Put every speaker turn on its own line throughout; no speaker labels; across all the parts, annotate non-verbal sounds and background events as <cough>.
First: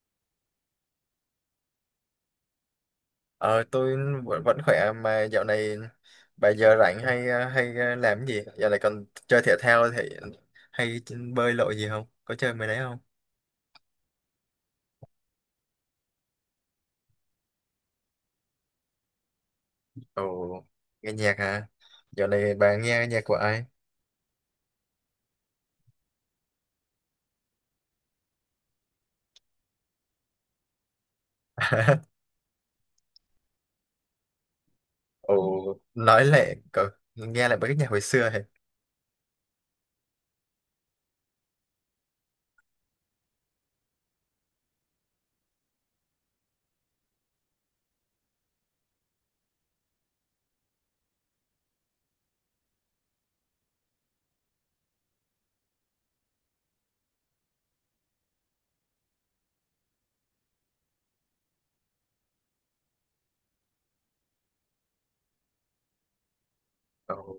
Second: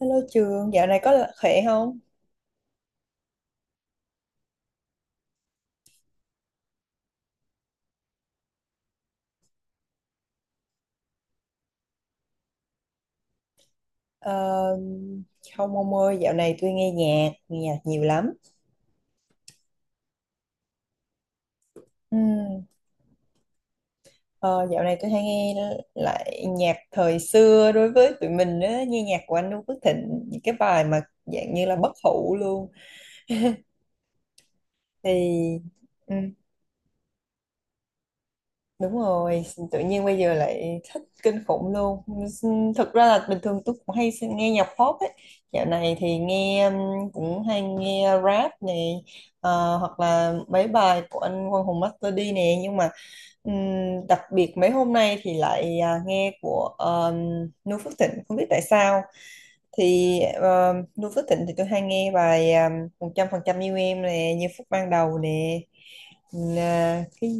Hello Trường, dạo này có khỏe không?
Ờ, tôi vẫn khỏe mà dạo này bà giờ rảnh hay làm cái gì? Dạo này còn chơi thể thao thì hay bơi lội gì không? Có chơi mấy đấy không?
Ờ, không ông ơi, dạo này tôi nghe nhạc nhiều lắm.
Ồ, nghe nhạc hả? Dạo này
Ừm,
bà nghe nhạc của ai?
ờ, dạo này tôi hay nghe lại nhạc thời xưa đối với tụi mình á, nghe nhạc của anh Noo Phước Thịnh, những cái bài mà dạng như là bất
<laughs>
hủ luôn.
Ồ,
Thì ừ,
nói lại cậu nghe lại mấy cái nhạc hồi xưa hả?
đúng rồi, tự nhiên bây giờ lại thích kinh khủng luôn. Thực ra là bình thường tôi cũng hay nghe nhạc pop ấy. Dạo này thì nghe cũng hay nghe rap này, hoặc là mấy bài của anh Quang Hùng Master D nè. Nhưng mà đặc biệt mấy hôm nay thì lại nghe của Noo Phước Thịnh, không biết tại sao. Thì Noo Phước Thịnh thì tôi hay nghe bài 100% yêu em nè, như phút ban đầu nè, là
Ồ.
cái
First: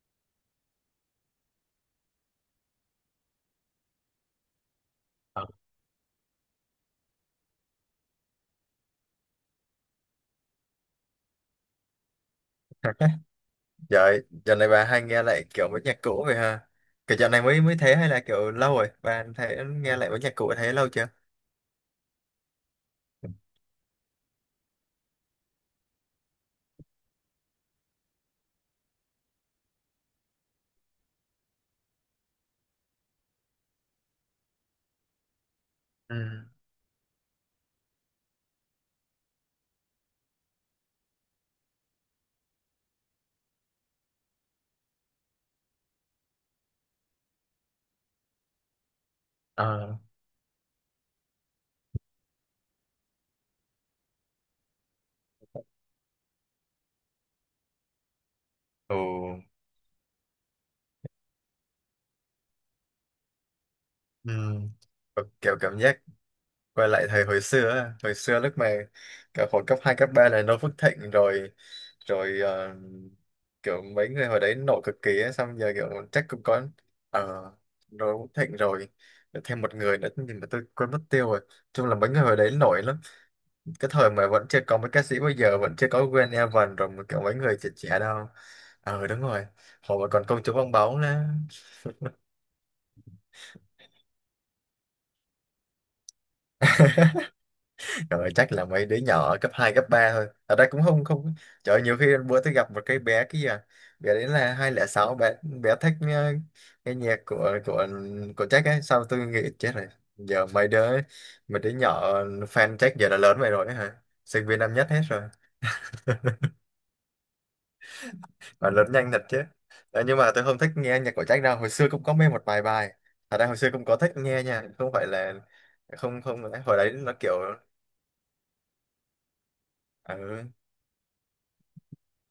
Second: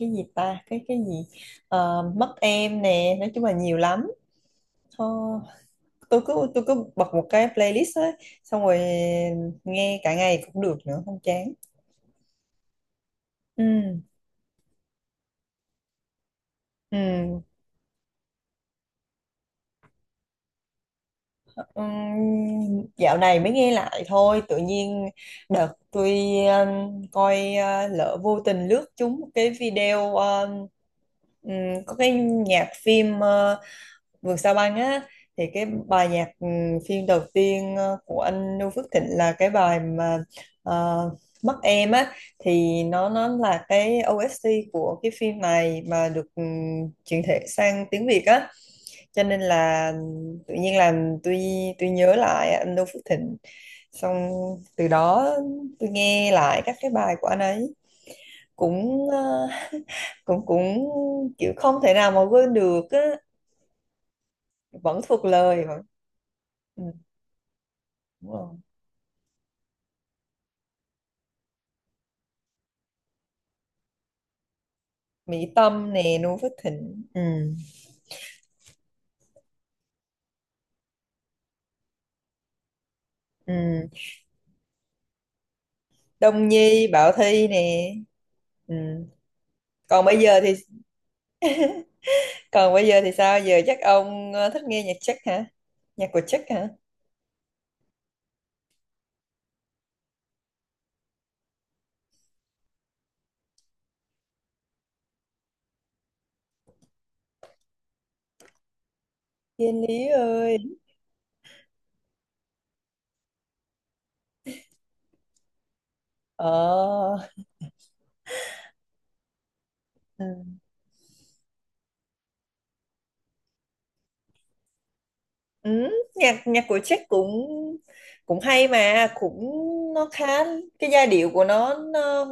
cái gì ta, cái gì. Mất em nè, nói chung là nhiều lắm. Thôi,
Ờ.
tôi cứ bật một cái playlist ấy, xong rồi nghe cả ngày cũng được nữa, không chán.
<laughs>
Ừ.
Vậy dạo này bà hay nghe lại kiểu mấy nhạc cũ vậy ha? Kiểu dạo
Ừ.
này mới mới thế hay là kiểu lâu rồi? Bà thấy nghe lại mấy nhạc cũ thấy lâu chưa?
Dạo này mới nghe lại thôi, tự nhiên đợt tôi coi, lỡ vô tình lướt trúng một cái video, ừm, có cái nhạc phim Vườn Sao Băng á, thì cái bài
Ừ.
nhạc phim đầu tiên của anh Noo Phước Thịnh là cái bài mà ờ, Mắt Em á, thì nó là cái OST của cái phim này, mà được chuyển thể sang tiếng Việt á, cho nên là
Ờ.
tự nhiên làm tôi nhớ lại anh Noo Phước Thịnh. Xong từ đó tôi nghe lại các cái bài của anh ấy,
Ồ.
cũng cũng cũng kiểu không thể nào mà quên được á,
Ừ.
vẫn thuộc
Kiểu kiểu
lời
cảm
vẫn.
giác
ừ,
quay lại thời hồi xưa á, hồi
Đúng
xưa lúc
rồi.
mà cả hồi cấp 2 cấp 3 là Noo Phước Thịnh rồi rồi ờ, kiểu mấy người hồi đấy nổi cực kỳ ấy,
Mỹ
xong giờ kiểu
Tâm nè,
chắc
Noo
cũng
Phước
có
Thịnh, ừ.
ờ Noo Phước Thịnh rồi thêm một người nữa nhưng mà tôi quên mất tiêu rồi, chung là mấy người hồi đấy nổi lắm, cái
Ừ.
thời mà vẫn chưa có mấy ca sĩ bây giờ, vẫn chưa có Gwen
Đông
Evan
Nhi
rồi, mà
Bảo
kiểu mấy
Thy
người trẻ
nè.
trẻ đâu.
Ừ.
Đúng rồi, hồi
còn
mà
bây
còn
giờ
công chúa
thì
bong bóng nữa.
Còn bây giờ thì sao? Giờ chắc ông thích nghe nhạc Czech hả? Nhạc của Czech hả?
Trời ơi, chắc là mấy đứa nhỏ ở cấp 2 cấp 3 thôi. Ở đây cũng không không. Trời ơi, nhiều khi bữa tôi gặp một cái bé kia, bé đấy là 2006, bé bé thích cái nhạc của Jack ấy, sao tôi nghĩ chết
Thiên
rồi.
Lý
Giờ
ơi.
mấy đứa nhỏ fan Jack giờ đã lớn vậy rồi ấy hả? Sinh viên năm nhất hết rồi.
ờ
Mà lớn nhanh thật chứ. Ờ, nhưng
ừ.
mà tôi không thích nghe nhạc của Jack đâu, hồi xưa cũng có mê một vài bài. Ở đây hồi xưa cũng có thích nghe nha, không phải là
Ừ,
không không,
nhạc nhạc của
hồi đấy
Jack
nó
cũng
kiểu
cũng hay mà cũng, nó khá,
ừ,
cái giai điệu của nó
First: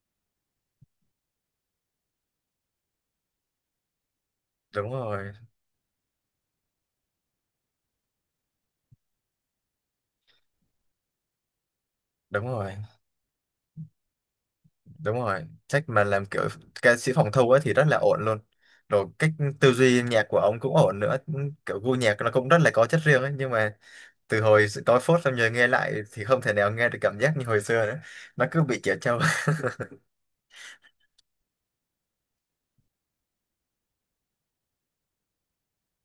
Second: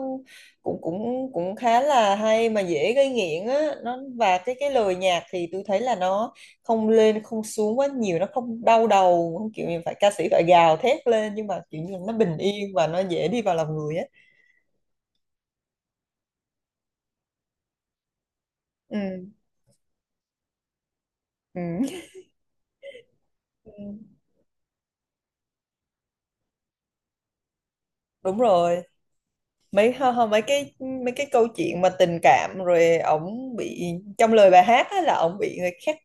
cũng cũng cũng khá là hay mà dễ gây nghiện á, nó và cái
đúng
lời nhạc
rồi,
thì tôi thấy là nó không lên không xuống quá nhiều, nó không đau đầu, không kiểu như phải ca sĩ phải gào thét lên, nhưng mà kiểu như nó bình
đúng rồi.
yên và nó dễ đi vào lòng người á.
Đúng rồi, trách mà làm kiểu ca sĩ phòng thu ấy thì rất là ổn luôn, rồi
Ừ.
cách tư duy nhạc của ông cũng ổn nữa, kiểu
Ừ.
gu nhạc nó cũng rất là có chất riêng ấy, nhưng
Ừ.
mà từ hồi tối phốt xong giờ nghe lại thì không thể nào nghe được cảm giác như hồi xưa nữa,
Đúng
nó cứ bị
rồi,
trẻ trâu.
mấy hơ hơ, mấy cái câu chuyện mà tình cảm, rồi ổng bị, trong lời bài hát á, là ổng bị người khác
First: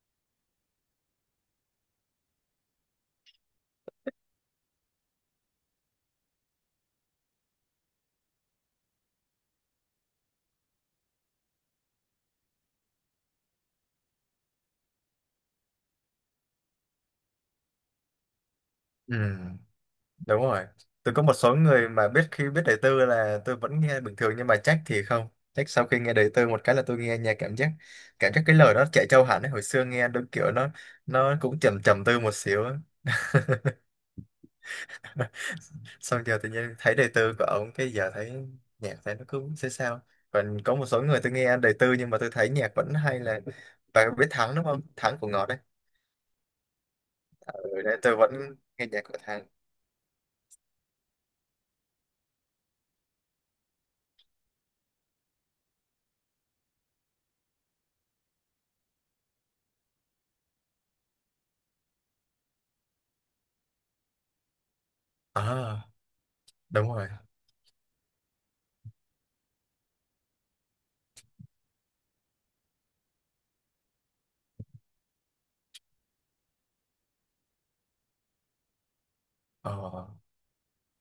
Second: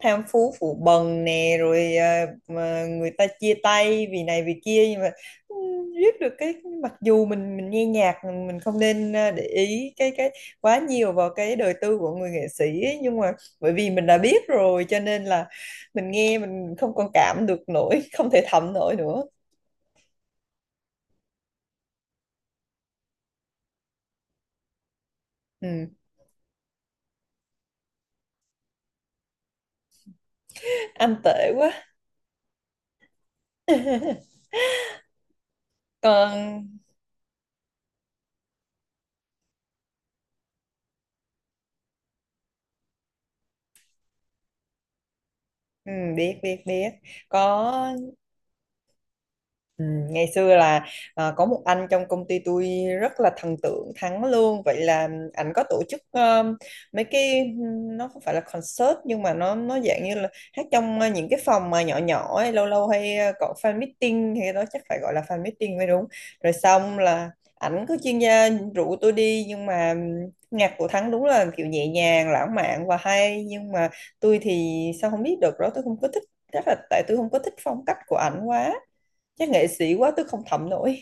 tham phú phụ bần nè, rồi mà người ta chia tay vì này vì kia, nhưng mà ừ, viết được cái, mặc dù mình nghe nhạc, mình không nên để ý cái quá nhiều vào cái đời tư của người nghệ sĩ ấy, nhưng mà bởi vì mình đã biết rồi, cho nên là mình nghe mình không còn cảm được nổi, không thể thẩm nổi
<laughs> Ừ,
nữa.
đúng rồi, tôi có một số người mà biết, khi biết đời tư là tôi vẫn nghe bình thường nhưng mà trách thì không, trách
Ừ,
sau khi nghe đời tư một cái là tôi nghe nhạc cảm giác cái lời nó trẻ trâu hẳn ấy, hồi xưa nghe đúng kiểu nó
anh
nó
tệ
cũng
quá.
trầm trầm tư một xíu ấy.
<laughs>
Xong giờ tự
còn.
nhiên thấy đời tư của ổng cái giờ thấy nhạc, thấy nó cứ sẽ sao. Còn có một số người tôi nghe đời tư nhưng mà tôi thấy nhạc vẫn hay, là bạn biết Thắng đúng không, Thắng của Ngọt đấy.
Ừ, biết biết biết, có.
Ừ, đấy tôi vẫn nghe nhạc của Thắng.
Ừ, ngày xưa là, có một anh trong công ty tôi rất là thần tượng Thắng luôn. Vậy là anh có tổ chức mấy cái, nó không phải là concert nhưng mà nó dạng như là hát trong những cái phòng mà nhỏ nhỏ ấy, lâu lâu hay có fan meeting hay đó, chắc phải gọi là fan meeting mới
À
đúng. Rồi
đúng
xong
rồi.
là ảnh cứ chuyên gia rủ tôi đi, nhưng mà nhạc của Thắng đúng là kiểu nhẹ nhàng lãng mạn và hay, nhưng mà tôi thì sao không biết được đó, tôi không có thích, chắc là tại tôi không có thích phong cách của ảnh quá, chắc nghệ
ờ
sĩ quá tôi không thẩm nổi.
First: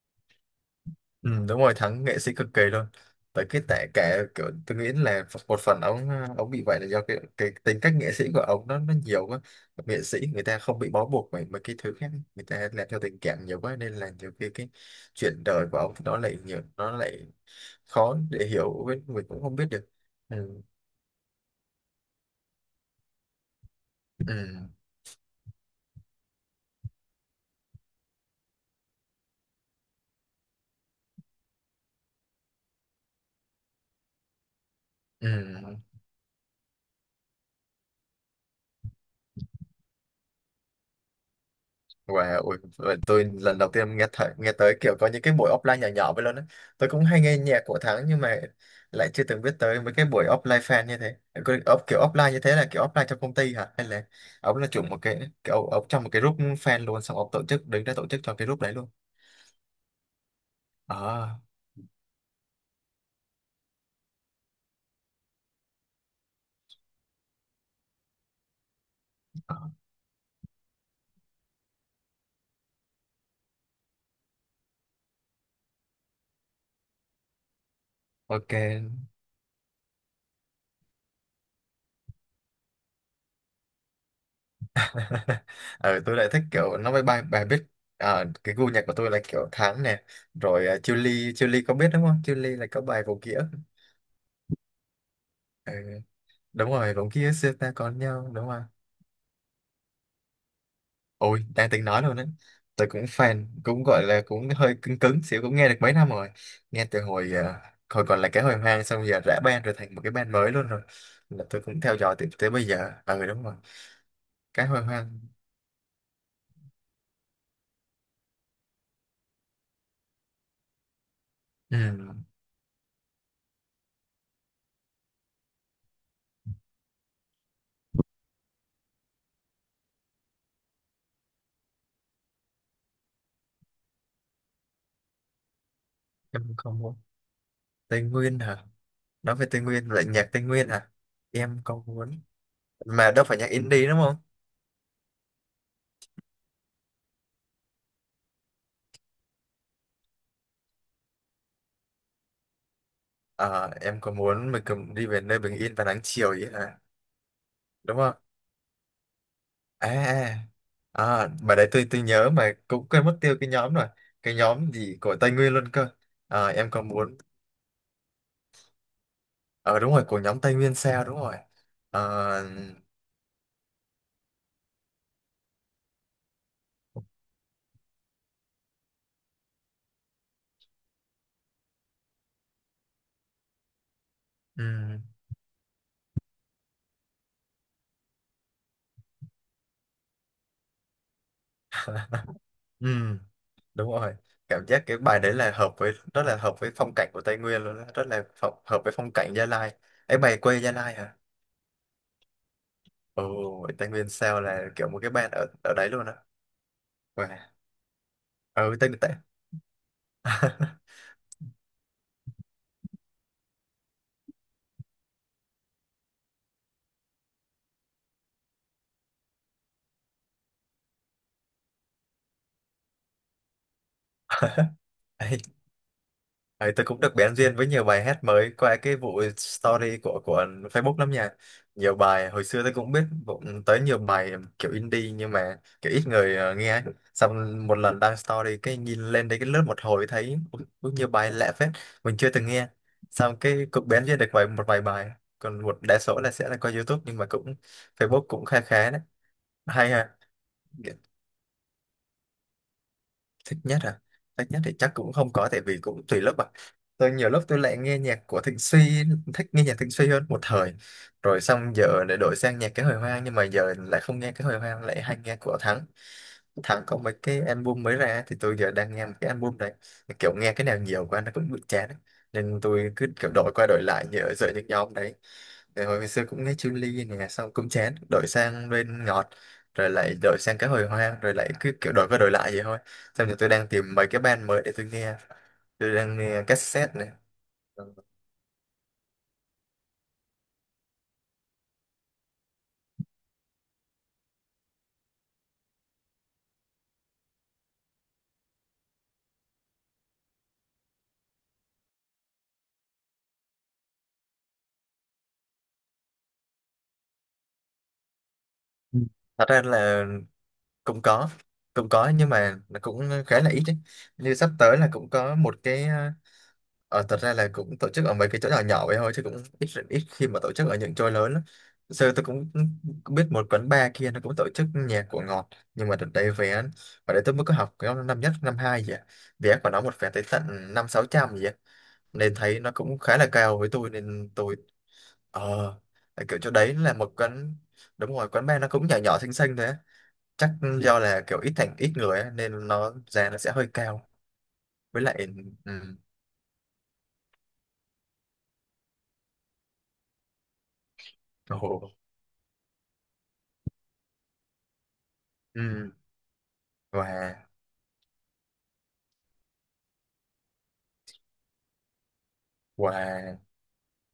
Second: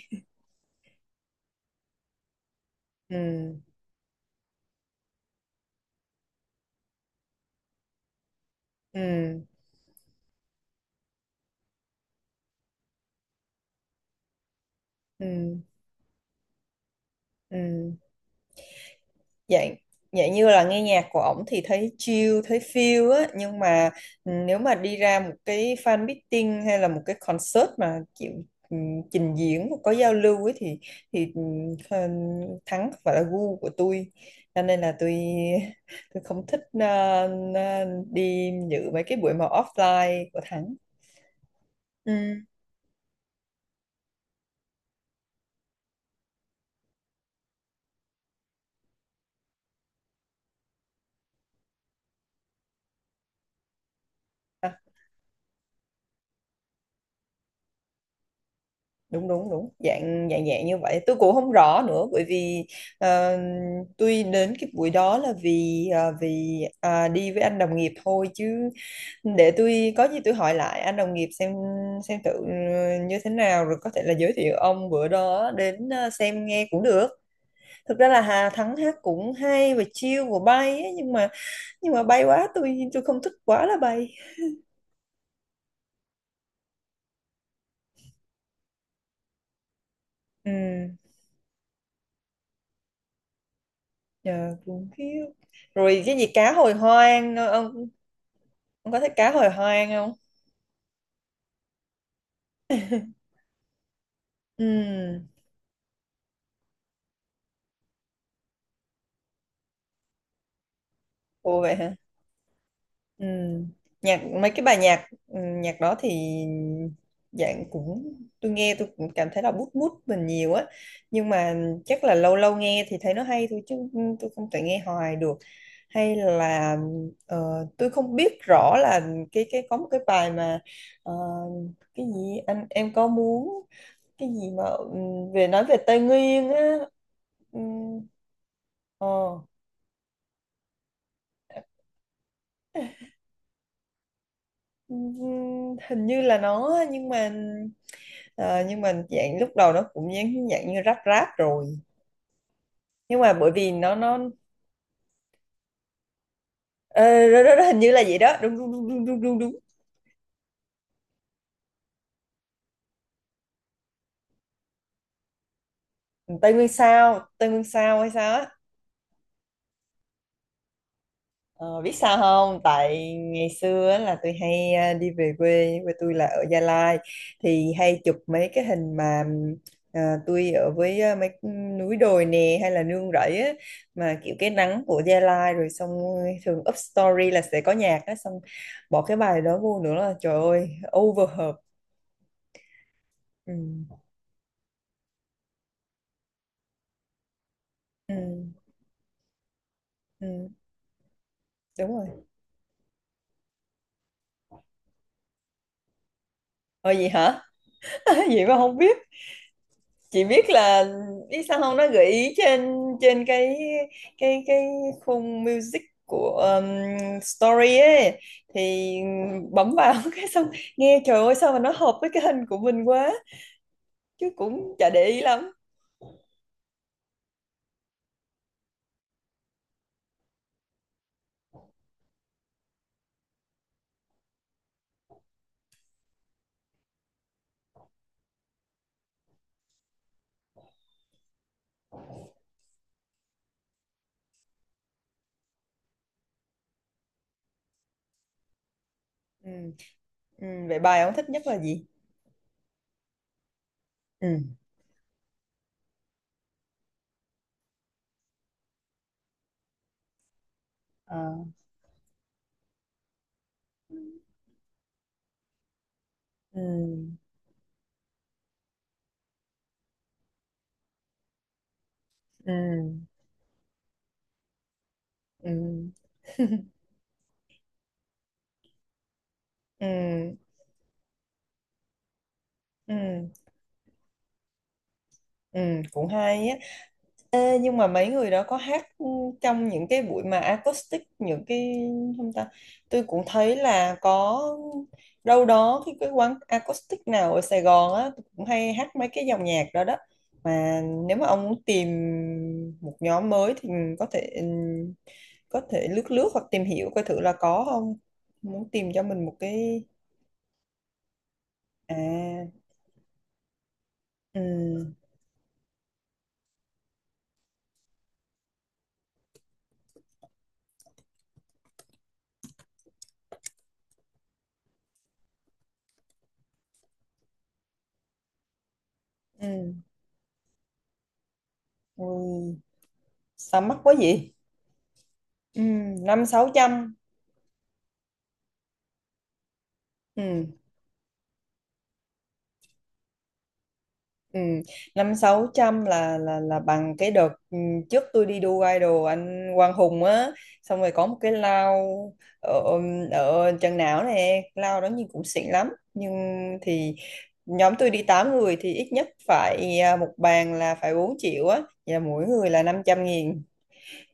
Ừ, đúng rồi, Thắng nghệ sĩ cực kỳ luôn, tại
Ừ.
cái tại cả kiểu tôi nghĩ là một phần ông bị vậy là do cái tính cách nghệ sĩ của ông nó nhiều quá.
Ừ.
Nghệ sĩ người ta không bị bó buộc bởi mấy cái thứ khác, người ta làm theo tình cảm nhiều quá nên là nhiều khi cái chuyện
Ừ.
đời của ông nó lại nhiều, nó lại
Ừ.
khó để hiểu, với mình cũng không biết
Dạng,
được.
như
Ừ.
là nghe nhạc của ổng thì thấy chill thấy feel á, nhưng mà
Ừ.
nếu mà đi ra một cái fan meeting hay là một cái concert mà chịu ừ, trình diễn có giao lưu ấy, thì thì ừ, Thắng không phải là gu của tôi, cho nên là tôi
Ừ.
tôi không thích ờ, đi dự mấy cái buổi mà offline của Thắng. Ừ,
Wow, ui, vậy tôi lần đầu tiên nghe thấy, nghe tới kiểu có những cái buổi offline nhỏ nhỏ vậy luôn á. Tôi cũng hay nghe nhạc của Thắng nhưng mà lại chưa từng biết tới mấy cái buổi offline fan như thế. Kiểu offline như thế là kiểu offline trong công ty hả? Hay là ông là chủ một cái kiểu ông trong một cái group fan luôn, xong ông tổ chức, đứng ra tổ chức cho cái group đấy luôn.
đúng đúng đúng, dạng dạng dạng như vậy, tôi cũng
À,
không rõ nữa, bởi vì ờ, tôi đến cái buổi đó là vì đi với anh đồng nghiệp thôi, chứ để
à,
tôi có gì tôi hỏi lại anh đồng nghiệp xem thử như thế nào, rồi có thể là giới thiệu ông bữa đó đến xem nghe cũng được. Thực ra là Hà Thắng
ok.
hát cũng hay và chill và bay ấy, nhưng mà bay quá, tôi không thích quá là bay.
<laughs> Ờ, tôi lại thích kiểu nó bài, bài biết. Ờ, cái gu nhạc của tôi là kiểu Thắng nè, rồi
Ừ,
Chillies, Chillies, có biết đúng không? Chillies là có bài vô nghĩa.
yeah, cũng khiếp. Rồi cái gì cá
Đúng
hồi
rồi, cũng kia
hoang
xưa ta
ông.
có nhau, đúng rồi.
Ông có thích cá hồi hoang không?
Ôi đang tính nói luôn đấy, tôi cũng fan, cũng gọi là cũng hơi cứng
Ừ,
cứng xíu, cũng nghe được mấy năm rồi, nghe từ hồi còn là cái hồi hoang, xong giờ rã band rồi thành một cái band mới luôn rồi, là
ồ
tôi
vậy
cũng
hả?
theo dõi tới bây giờ. À ừ,
Ừ.
đúng rồi,
Nhạc mấy cái
cái
bài
hồi
nhạc
hoang.
nhạc đó thì dạng, cũng tôi nghe tôi cũng cảm thấy là bút bút mình nhiều á, nhưng mà
Ừ,
chắc là lâu lâu nghe thì thấy nó hay thôi, chứ tôi không thể nghe hoài được. Hay là tôi không biết rõ là cái có một cái bài mà ờ, cái gì anh em có muốn, cái gì mà về nói về Tây Nguyên
em
á.
không muốn.
Ừ.
Tây Nguyên hả?
Ờ.
Nói về Tây Nguyên lại nhạc Tây Nguyên hả? Em có muốn, mà đâu phải nhạc indie đúng không?
Hình như là nó, nhưng mà ờ, nhưng mà dạng lúc đầu nó cũng dạng, như ráp, rồi, nhưng mà bởi
Ờ,
vì nó
em có
nó
muốn mình cùng đi về nơi bình yên và nắng chiều, vậy hả,
ờ, đó, đó, đó, hình như
đúng
là
không?
vậy đó, đúng đúng đúng đúng đúng đúng
à à mà đấy tôi nhớ mà cũng quên mất tiêu cái nhóm rồi, cái nhóm gì của Tây Nguyên luôn cơ.
đúng.
À,
Tây Nguyên
em còn muốn.
sao, Tây Nguyên sao hay sao á.
Ờ Đúng rồi, của nhóm Tây Nguyên Sao, đúng rồi.
Ờ, biết sao
Ờ,
không? Tại ngày xưa á là tôi hay đi về quê, quê tôi là ở Gia Lai, thì hay chụp mấy cái hình mà tôi ở với mấy núi đồi nè, hay là nương rẫy á, mà kiểu cái nắng
ừm,
của Gia Lai. Rồi xong thường up story là sẽ có nhạc á, xong bỏ cái bài đó vô nữa là trời ơi, over hợp.
ừm,
Ừ,
đúng rồi, cảm giác cái bài đấy là hợp với, rất là hợp với phong cảnh của Tây Nguyên luôn đó, rất
ừ,
là hợp với phong cảnh Gia Lai ấy. Mày
ừ,
quê Gia Lai hả?
đúng rồi.
Ồ, Tây Nguyên Sao là kiểu một cái band ở ở đấy luôn á?
Ờ gì hả?
Wow.
<laughs> Vậy mà
Ừ,
không
Tây
biết.
Tây
Chị biết là, biết sao không, nó gợi ý trên, trên cái cái khung music của story ấy, thì bấm vào, <laughs> cái xong nghe trời ơi sao mà nó hợp với cái hình của mình quá, chứ cũng chả để ý lắm.
<laughs> Ấy, tôi cũng được bén duyên với nhiều bài hát mới qua cái vụ story của Facebook lắm nha. Nhiều bài hồi xưa tôi cũng biết, cũng tới nhiều bài kiểu indie nhưng mà kiểu ít người nghe ấy. Xong một lần đăng story cái nhìn lên đấy, cái lướt một hồi thấy ui, ui, nhiều bài lạ phết mình chưa từng nghe. Xong cái cũng bén duyên được một vài bài, còn một đa số là sẽ là qua YouTube, nhưng mà cũng Facebook cũng khá khá đấy.
Ừ.
Hay ha.
Ừ. Vậy bài ông thích nhất là gì?
Thích nhất à?
Ừ.
Thích nhất thì chắc cũng không có, tại vì cũng tùy lớp à, tôi nhiều lúc tôi lại nghe nhạc của Thịnh Suy, thích nghe nhạc Thịnh Suy hơn một thời, rồi
Ờ.
xong giờ lại đổi sang nhạc cái hồi hoang, nhưng mà giờ lại không nghe cái hồi hoang, lại hay nghe của Thắng.
Ừ.
Thắng có mấy cái album mới ra thì tôi giờ đang nghe một cái album đấy, kiểu nghe cái nào nhiều quá nó cũng bị chán ấy,
Ừ.
nên tôi cứ kiểu đổi qua đổi lại như ở giữa những nhóm đấy.
Ừ.
Rồi hồi xưa cũng nghe
<laughs>
Chun-Li nè xong cũng chán đổi sang bên Ngọt, rồi lại
ừ.
đổi sang cái hồi hoang, rồi lại cứ kiểu đổi qua đổi lại vậy thôi.
Ừ.
Xong rồi tôi đang tìm mấy cái band mới để tôi nghe.
Ừ.
Tôi
Cũng
đang nghe
hay á.
cassette này.
Ê, nhưng
Ừ.
mà mấy người đó có hát trong những cái buổi mà acoustic, những cái, không ta, tôi cũng thấy là có, đâu đó cái quán acoustic nào ở Sài Gòn á, tôi cũng hay hát mấy cái dòng nhạc đó đó, mà nếu mà ông muốn tìm một nhóm mới thì có thể, có thể lướt lướt hoặc tìm hiểu coi thử là có không, muốn tìm
Ừ.
cho mình một
Thật ra
cái.
là cũng có. Cũng có nhưng mà
À.
nó cũng khá là ít đấy. Như sắp tới là
Ừ.
cũng có một cái... thật ra là cũng tổ chức ở mấy cái chỗ nhỏ nhỏ vậy thôi chứ cũng ít ít khi mà tổ chức ở những chỗ lớn lắm. Sơ tôi cũng cũng biết một quán bar kia nó cũng tổ chức nhạc của Ngọt, nhưng mà đợt đấy vé, ở đấy tôi mới có học cái năm nhất năm hai gì à, vé của
Ừ.
nó một vé tới tận năm sáu trăm gì á, nên
Ừ.
thấy nó cũng khá là cao
Sao
với
mắc
tôi
quá
nên
vậy?
tôi.
Ừ,
Ờ, tại
năm
kiểu
sáu
chỗ đấy là
trăm.
một quán, đúng rồi quán bar nó cũng nhỏ nhỏ xinh xinh thế,
Ừ.
chắc do là kiểu ít, thành ít người á, nên giá nó sẽ hơi cao,
Ừ,
với
năm
lại
sáu
ừ,
trăm là bằng cái đợt trước tôi đi đua idol anh Quang Hùng á, xong rồi có một cái lao
ồ,
ở, ở Trần Não nè, lao đó nhìn cũng xịn lắm,
ừ,
nhưng thì
và
nhóm tôi đi 8 người thì ít nhất phải một bàn là phải 4 triệu á, vậy là mỗi người là 500
và
nghìn,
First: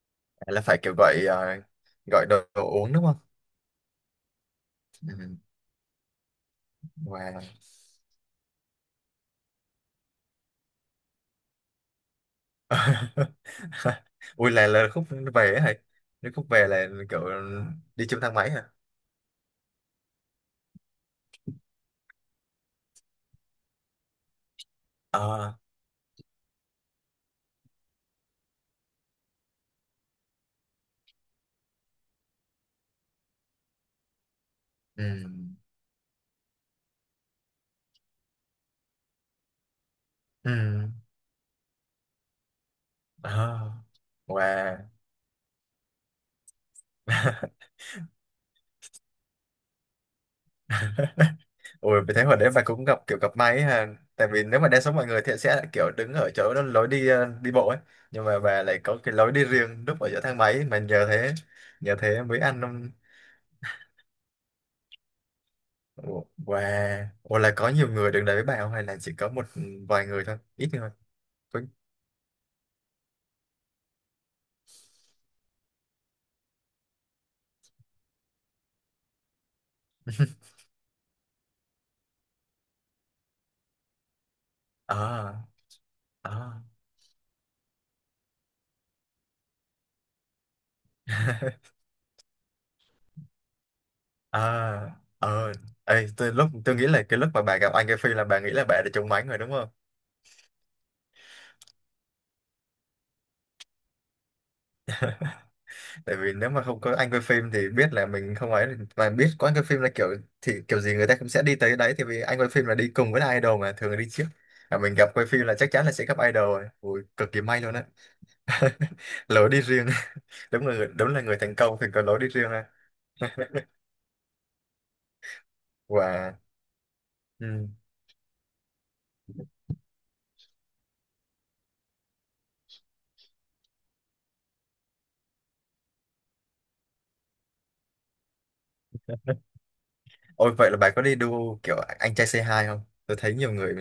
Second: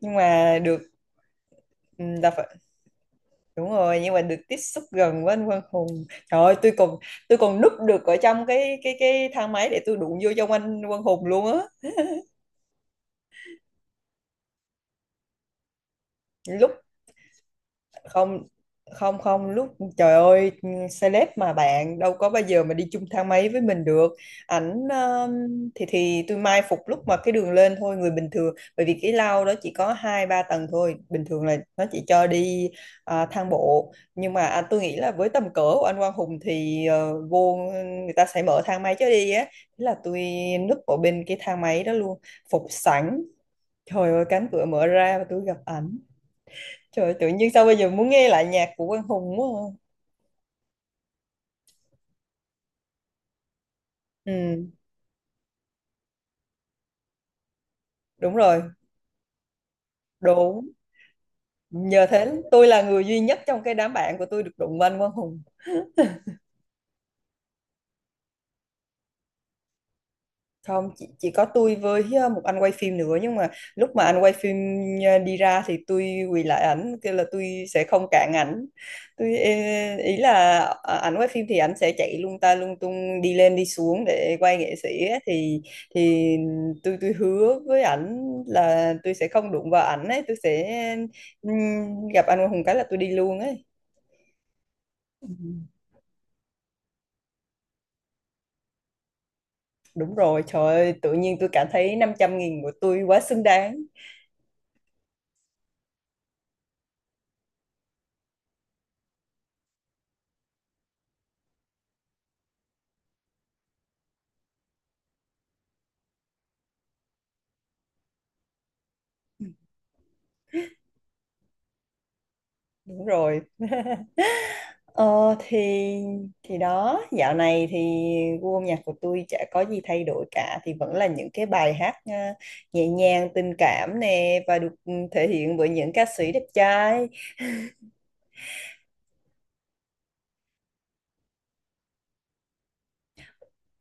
nhưng mà
là phải
được
kiểu gọi
ừ,
gọi
là
đồ,
phải.
đồ uống đúng không,
Đúng rồi, nhưng mà được tiếp xúc
ừ,
gần với anh Quang Hùng, trời ơi, tôi còn tôi
và.
còn núp được ở trong cái thang máy để tôi đụng vô trong anh Quang Hùng luôn á.
<laughs> Ui là khúc về ấy hả? Nếu khúc về
Lúc,
là kiểu đi chung thang
không,
máy hả?
không, không. Lúc, trời ơi, celeb mà bạn đâu có bao giờ mà đi chung thang máy với mình được. Ảnh
Ờ.
thì tôi mai phục lúc mà cái đường lên thôi, người bình thường, bởi vì cái lao đó chỉ có hai ba tầng thôi, bình thường là nó chỉ cho đi thang bộ, nhưng mà tôi nghĩ
Ừ.
là với tầm cỡ của anh Quang Hùng thì vô người ta sẽ mở thang máy cho đi á. Thế là tôi núp
Ừ.
ở bên cái thang máy đó luôn, phục sẵn.
Ờ.
Trời ơi,
Và.
cánh cửa mở ra và tôi gặp ảnh. Trời ơi, tự nhiên sao
<laughs>
bây giờ muốn nghe lại nhạc của Quang Hùng quá à.
Ôi, vì thế hồi đấy bà cũng gặp kiểu gặp may ấy ha. Tại vì nếu
Ừ,
mà đa số mọi người thì sẽ kiểu đứng ở chỗ đó, lối đi đi bộ ấy. Nhưng
đúng
mà
rồi,
bà lại có cái lối đi riêng, núp ở giữa thang máy
đúng.
mà nhờ thế, nhờ
Nhờ
thế
thế
mới ăn
tôi là
năm.
người duy nhất trong cái đám bạn của tôi được đụng vào anh Quang Hùng.
Wow. Ủa là có nhiều người đứng đấy với bà không hay là chỉ có một vài người thôi? Ít người.
Không, chỉ có
Có-
tôi với một anh quay phim nữa, nhưng mà lúc mà anh quay phim đi ra thì tôi quỳ lại ảnh kêu là tôi sẽ không cản ảnh, tôi ý là ảnh quay phim thì ảnh sẽ chạy lung ta lung tung đi lên đi xuống để quay nghệ sĩ á,
Ờ.
thì thì
Ờ.
tôi hứa với ảnh là tôi sẽ không đụng vào ảnh ấy, tôi sẽ
<laughs>
gặp anh Hùng cái là tôi đi luôn ấy.
Ờ.
Ừ,
Ờ. Ê, tôi lúc nghĩ là cái lúc mà bà gặp anh cái Phi là bà nghĩ là bà đã trúng mánh rồi đúng không?
đúng rồi, trời ơi, tự nhiên tôi cảm thấy 500 nghìn của tôi quá xứng đáng.
Tại vì nếu mà không có anh quay phim thì biết là mình không ấy, mà biết có anh quay phim là kiểu, thì kiểu gì người ta cũng sẽ đi tới đấy thì, vì anh quay phim là đi cùng với idol mà thường là đi trước, mà mình gặp quay phim là chắc chắn là sẽ gặp idol rồi. Ui, cực kỳ may luôn á. <laughs> Lối đi riêng. <laughs> Đúng là người thành công thì có lối đi riêng ha.
Đúng rồi. Ờ thì
Và
đó, dạo này
ừ.
thì gu âm nhạc của tôi chả có gì thay đổi cả, thì vẫn là những cái bài hát nhẹ nhàng tình cảm nè và được thể hiện bởi những ca sĩ đẹp trai.
Ôi vậy là bà có đi đua kiểu Anh Trai Say Hai Không? Tôi thấy nhiều người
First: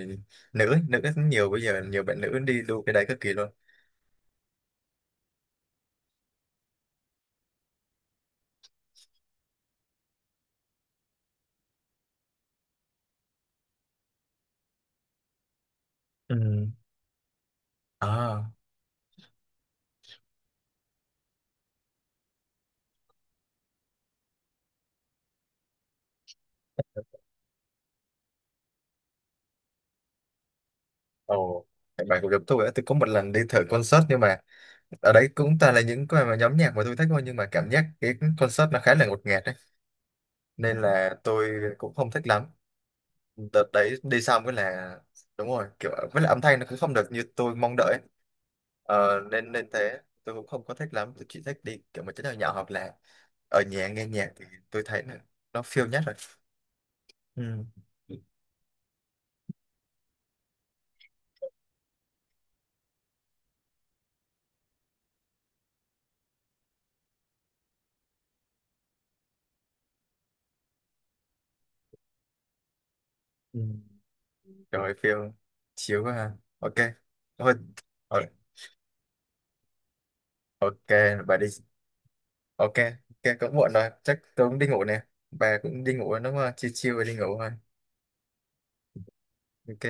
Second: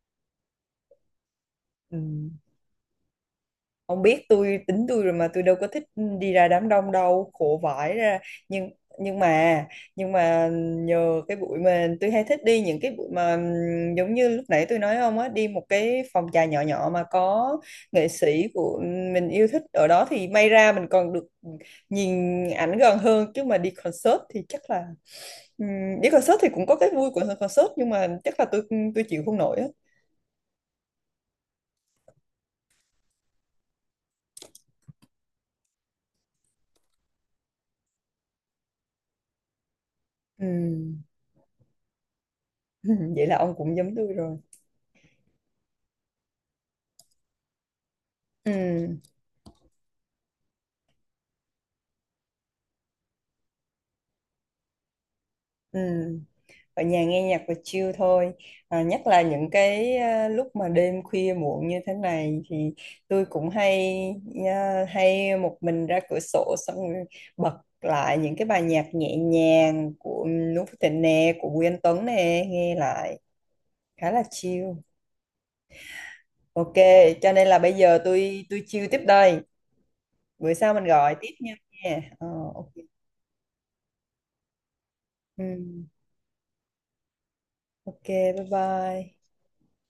nữ nữ rất nhiều, bây giờ nhiều bạn
Ừ.
nữ đi đua cái đấy cực kỳ luôn.
Ông biết tôi, tính tôi rồi mà, tôi đâu có thích đi ra đám đông đâu, khổ vãi ra. Nhưng nhưng mà nhưng mà nhờ cái buổi mà tôi hay thích đi những cái buổi mà giống như lúc nãy tôi nói ông á, đi một cái phòng trà nhỏ
Ừ.
nhỏ mà có nghệ sĩ
À.
của mình yêu thích ở đó, thì may ra mình còn được nhìn ảnh gần hơn, chứ mà đi concert thì chắc là đi concert thì cũng có cái vui của concert, nhưng mà chắc là tôi chịu không nổi á.
Ồ. Bạn cũng giống tôi á, tôi có một lần đi thử concert nhưng mà ở đấy cũng toàn là những cái mà nhóm nhạc mà tôi thích thôi, nhưng mà cảm giác cái concert nó khá là ngột ngạt đấy, nên
Ừm.
là tôi cũng không thích lắm.
<laughs> Vậy là ông
Đợt
cũng giống
đấy
tôi
đi
rồi.
xong cái là, đúng rồi, kiểu với lại âm thanh nó cũng không được như tôi mong đợi ấy.
Ừm.
Nên nên thế tôi cũng không có thích lắm, tôi chỉ thích đi kiểu mà chỗ nào nhỏ hoặc là ở nhà nghe nhạc thì tôi thấy là nó feel nhất rồi.
Ừm. Ở nhà nghe nhạc và
Ừ.
chill thôi, nhất là những cái, lúc mà đêm khuya muộn như thế này thì tôi cũng hay, hay một mình ra cửa sổ xong rồi bật lại những cái bài nhạc nhẹ nhàng của Noo Phước Thịnh nè, của Bùi Anh Tuấn nè, nghe lại
Ừ.
khá là chill.
Trời ơi, feel chiếu quá ha.
Ok.
Ok
Cho nên
thôi,
là bây giờ
ờ,
tôi chill tiếp đây, bữa sau mình
ok
gọi tiếp
bà đi.
nha. Nha. Ờ, ok.
Ok. Ok cũng muộn rồi chắc tôi cũng đi ngủ nè,
Ừ,
bà cũng đi ngủ rồi đúng không, chiều chiều rồi đi ngủ thôi.
ok, bye bye.
Ok.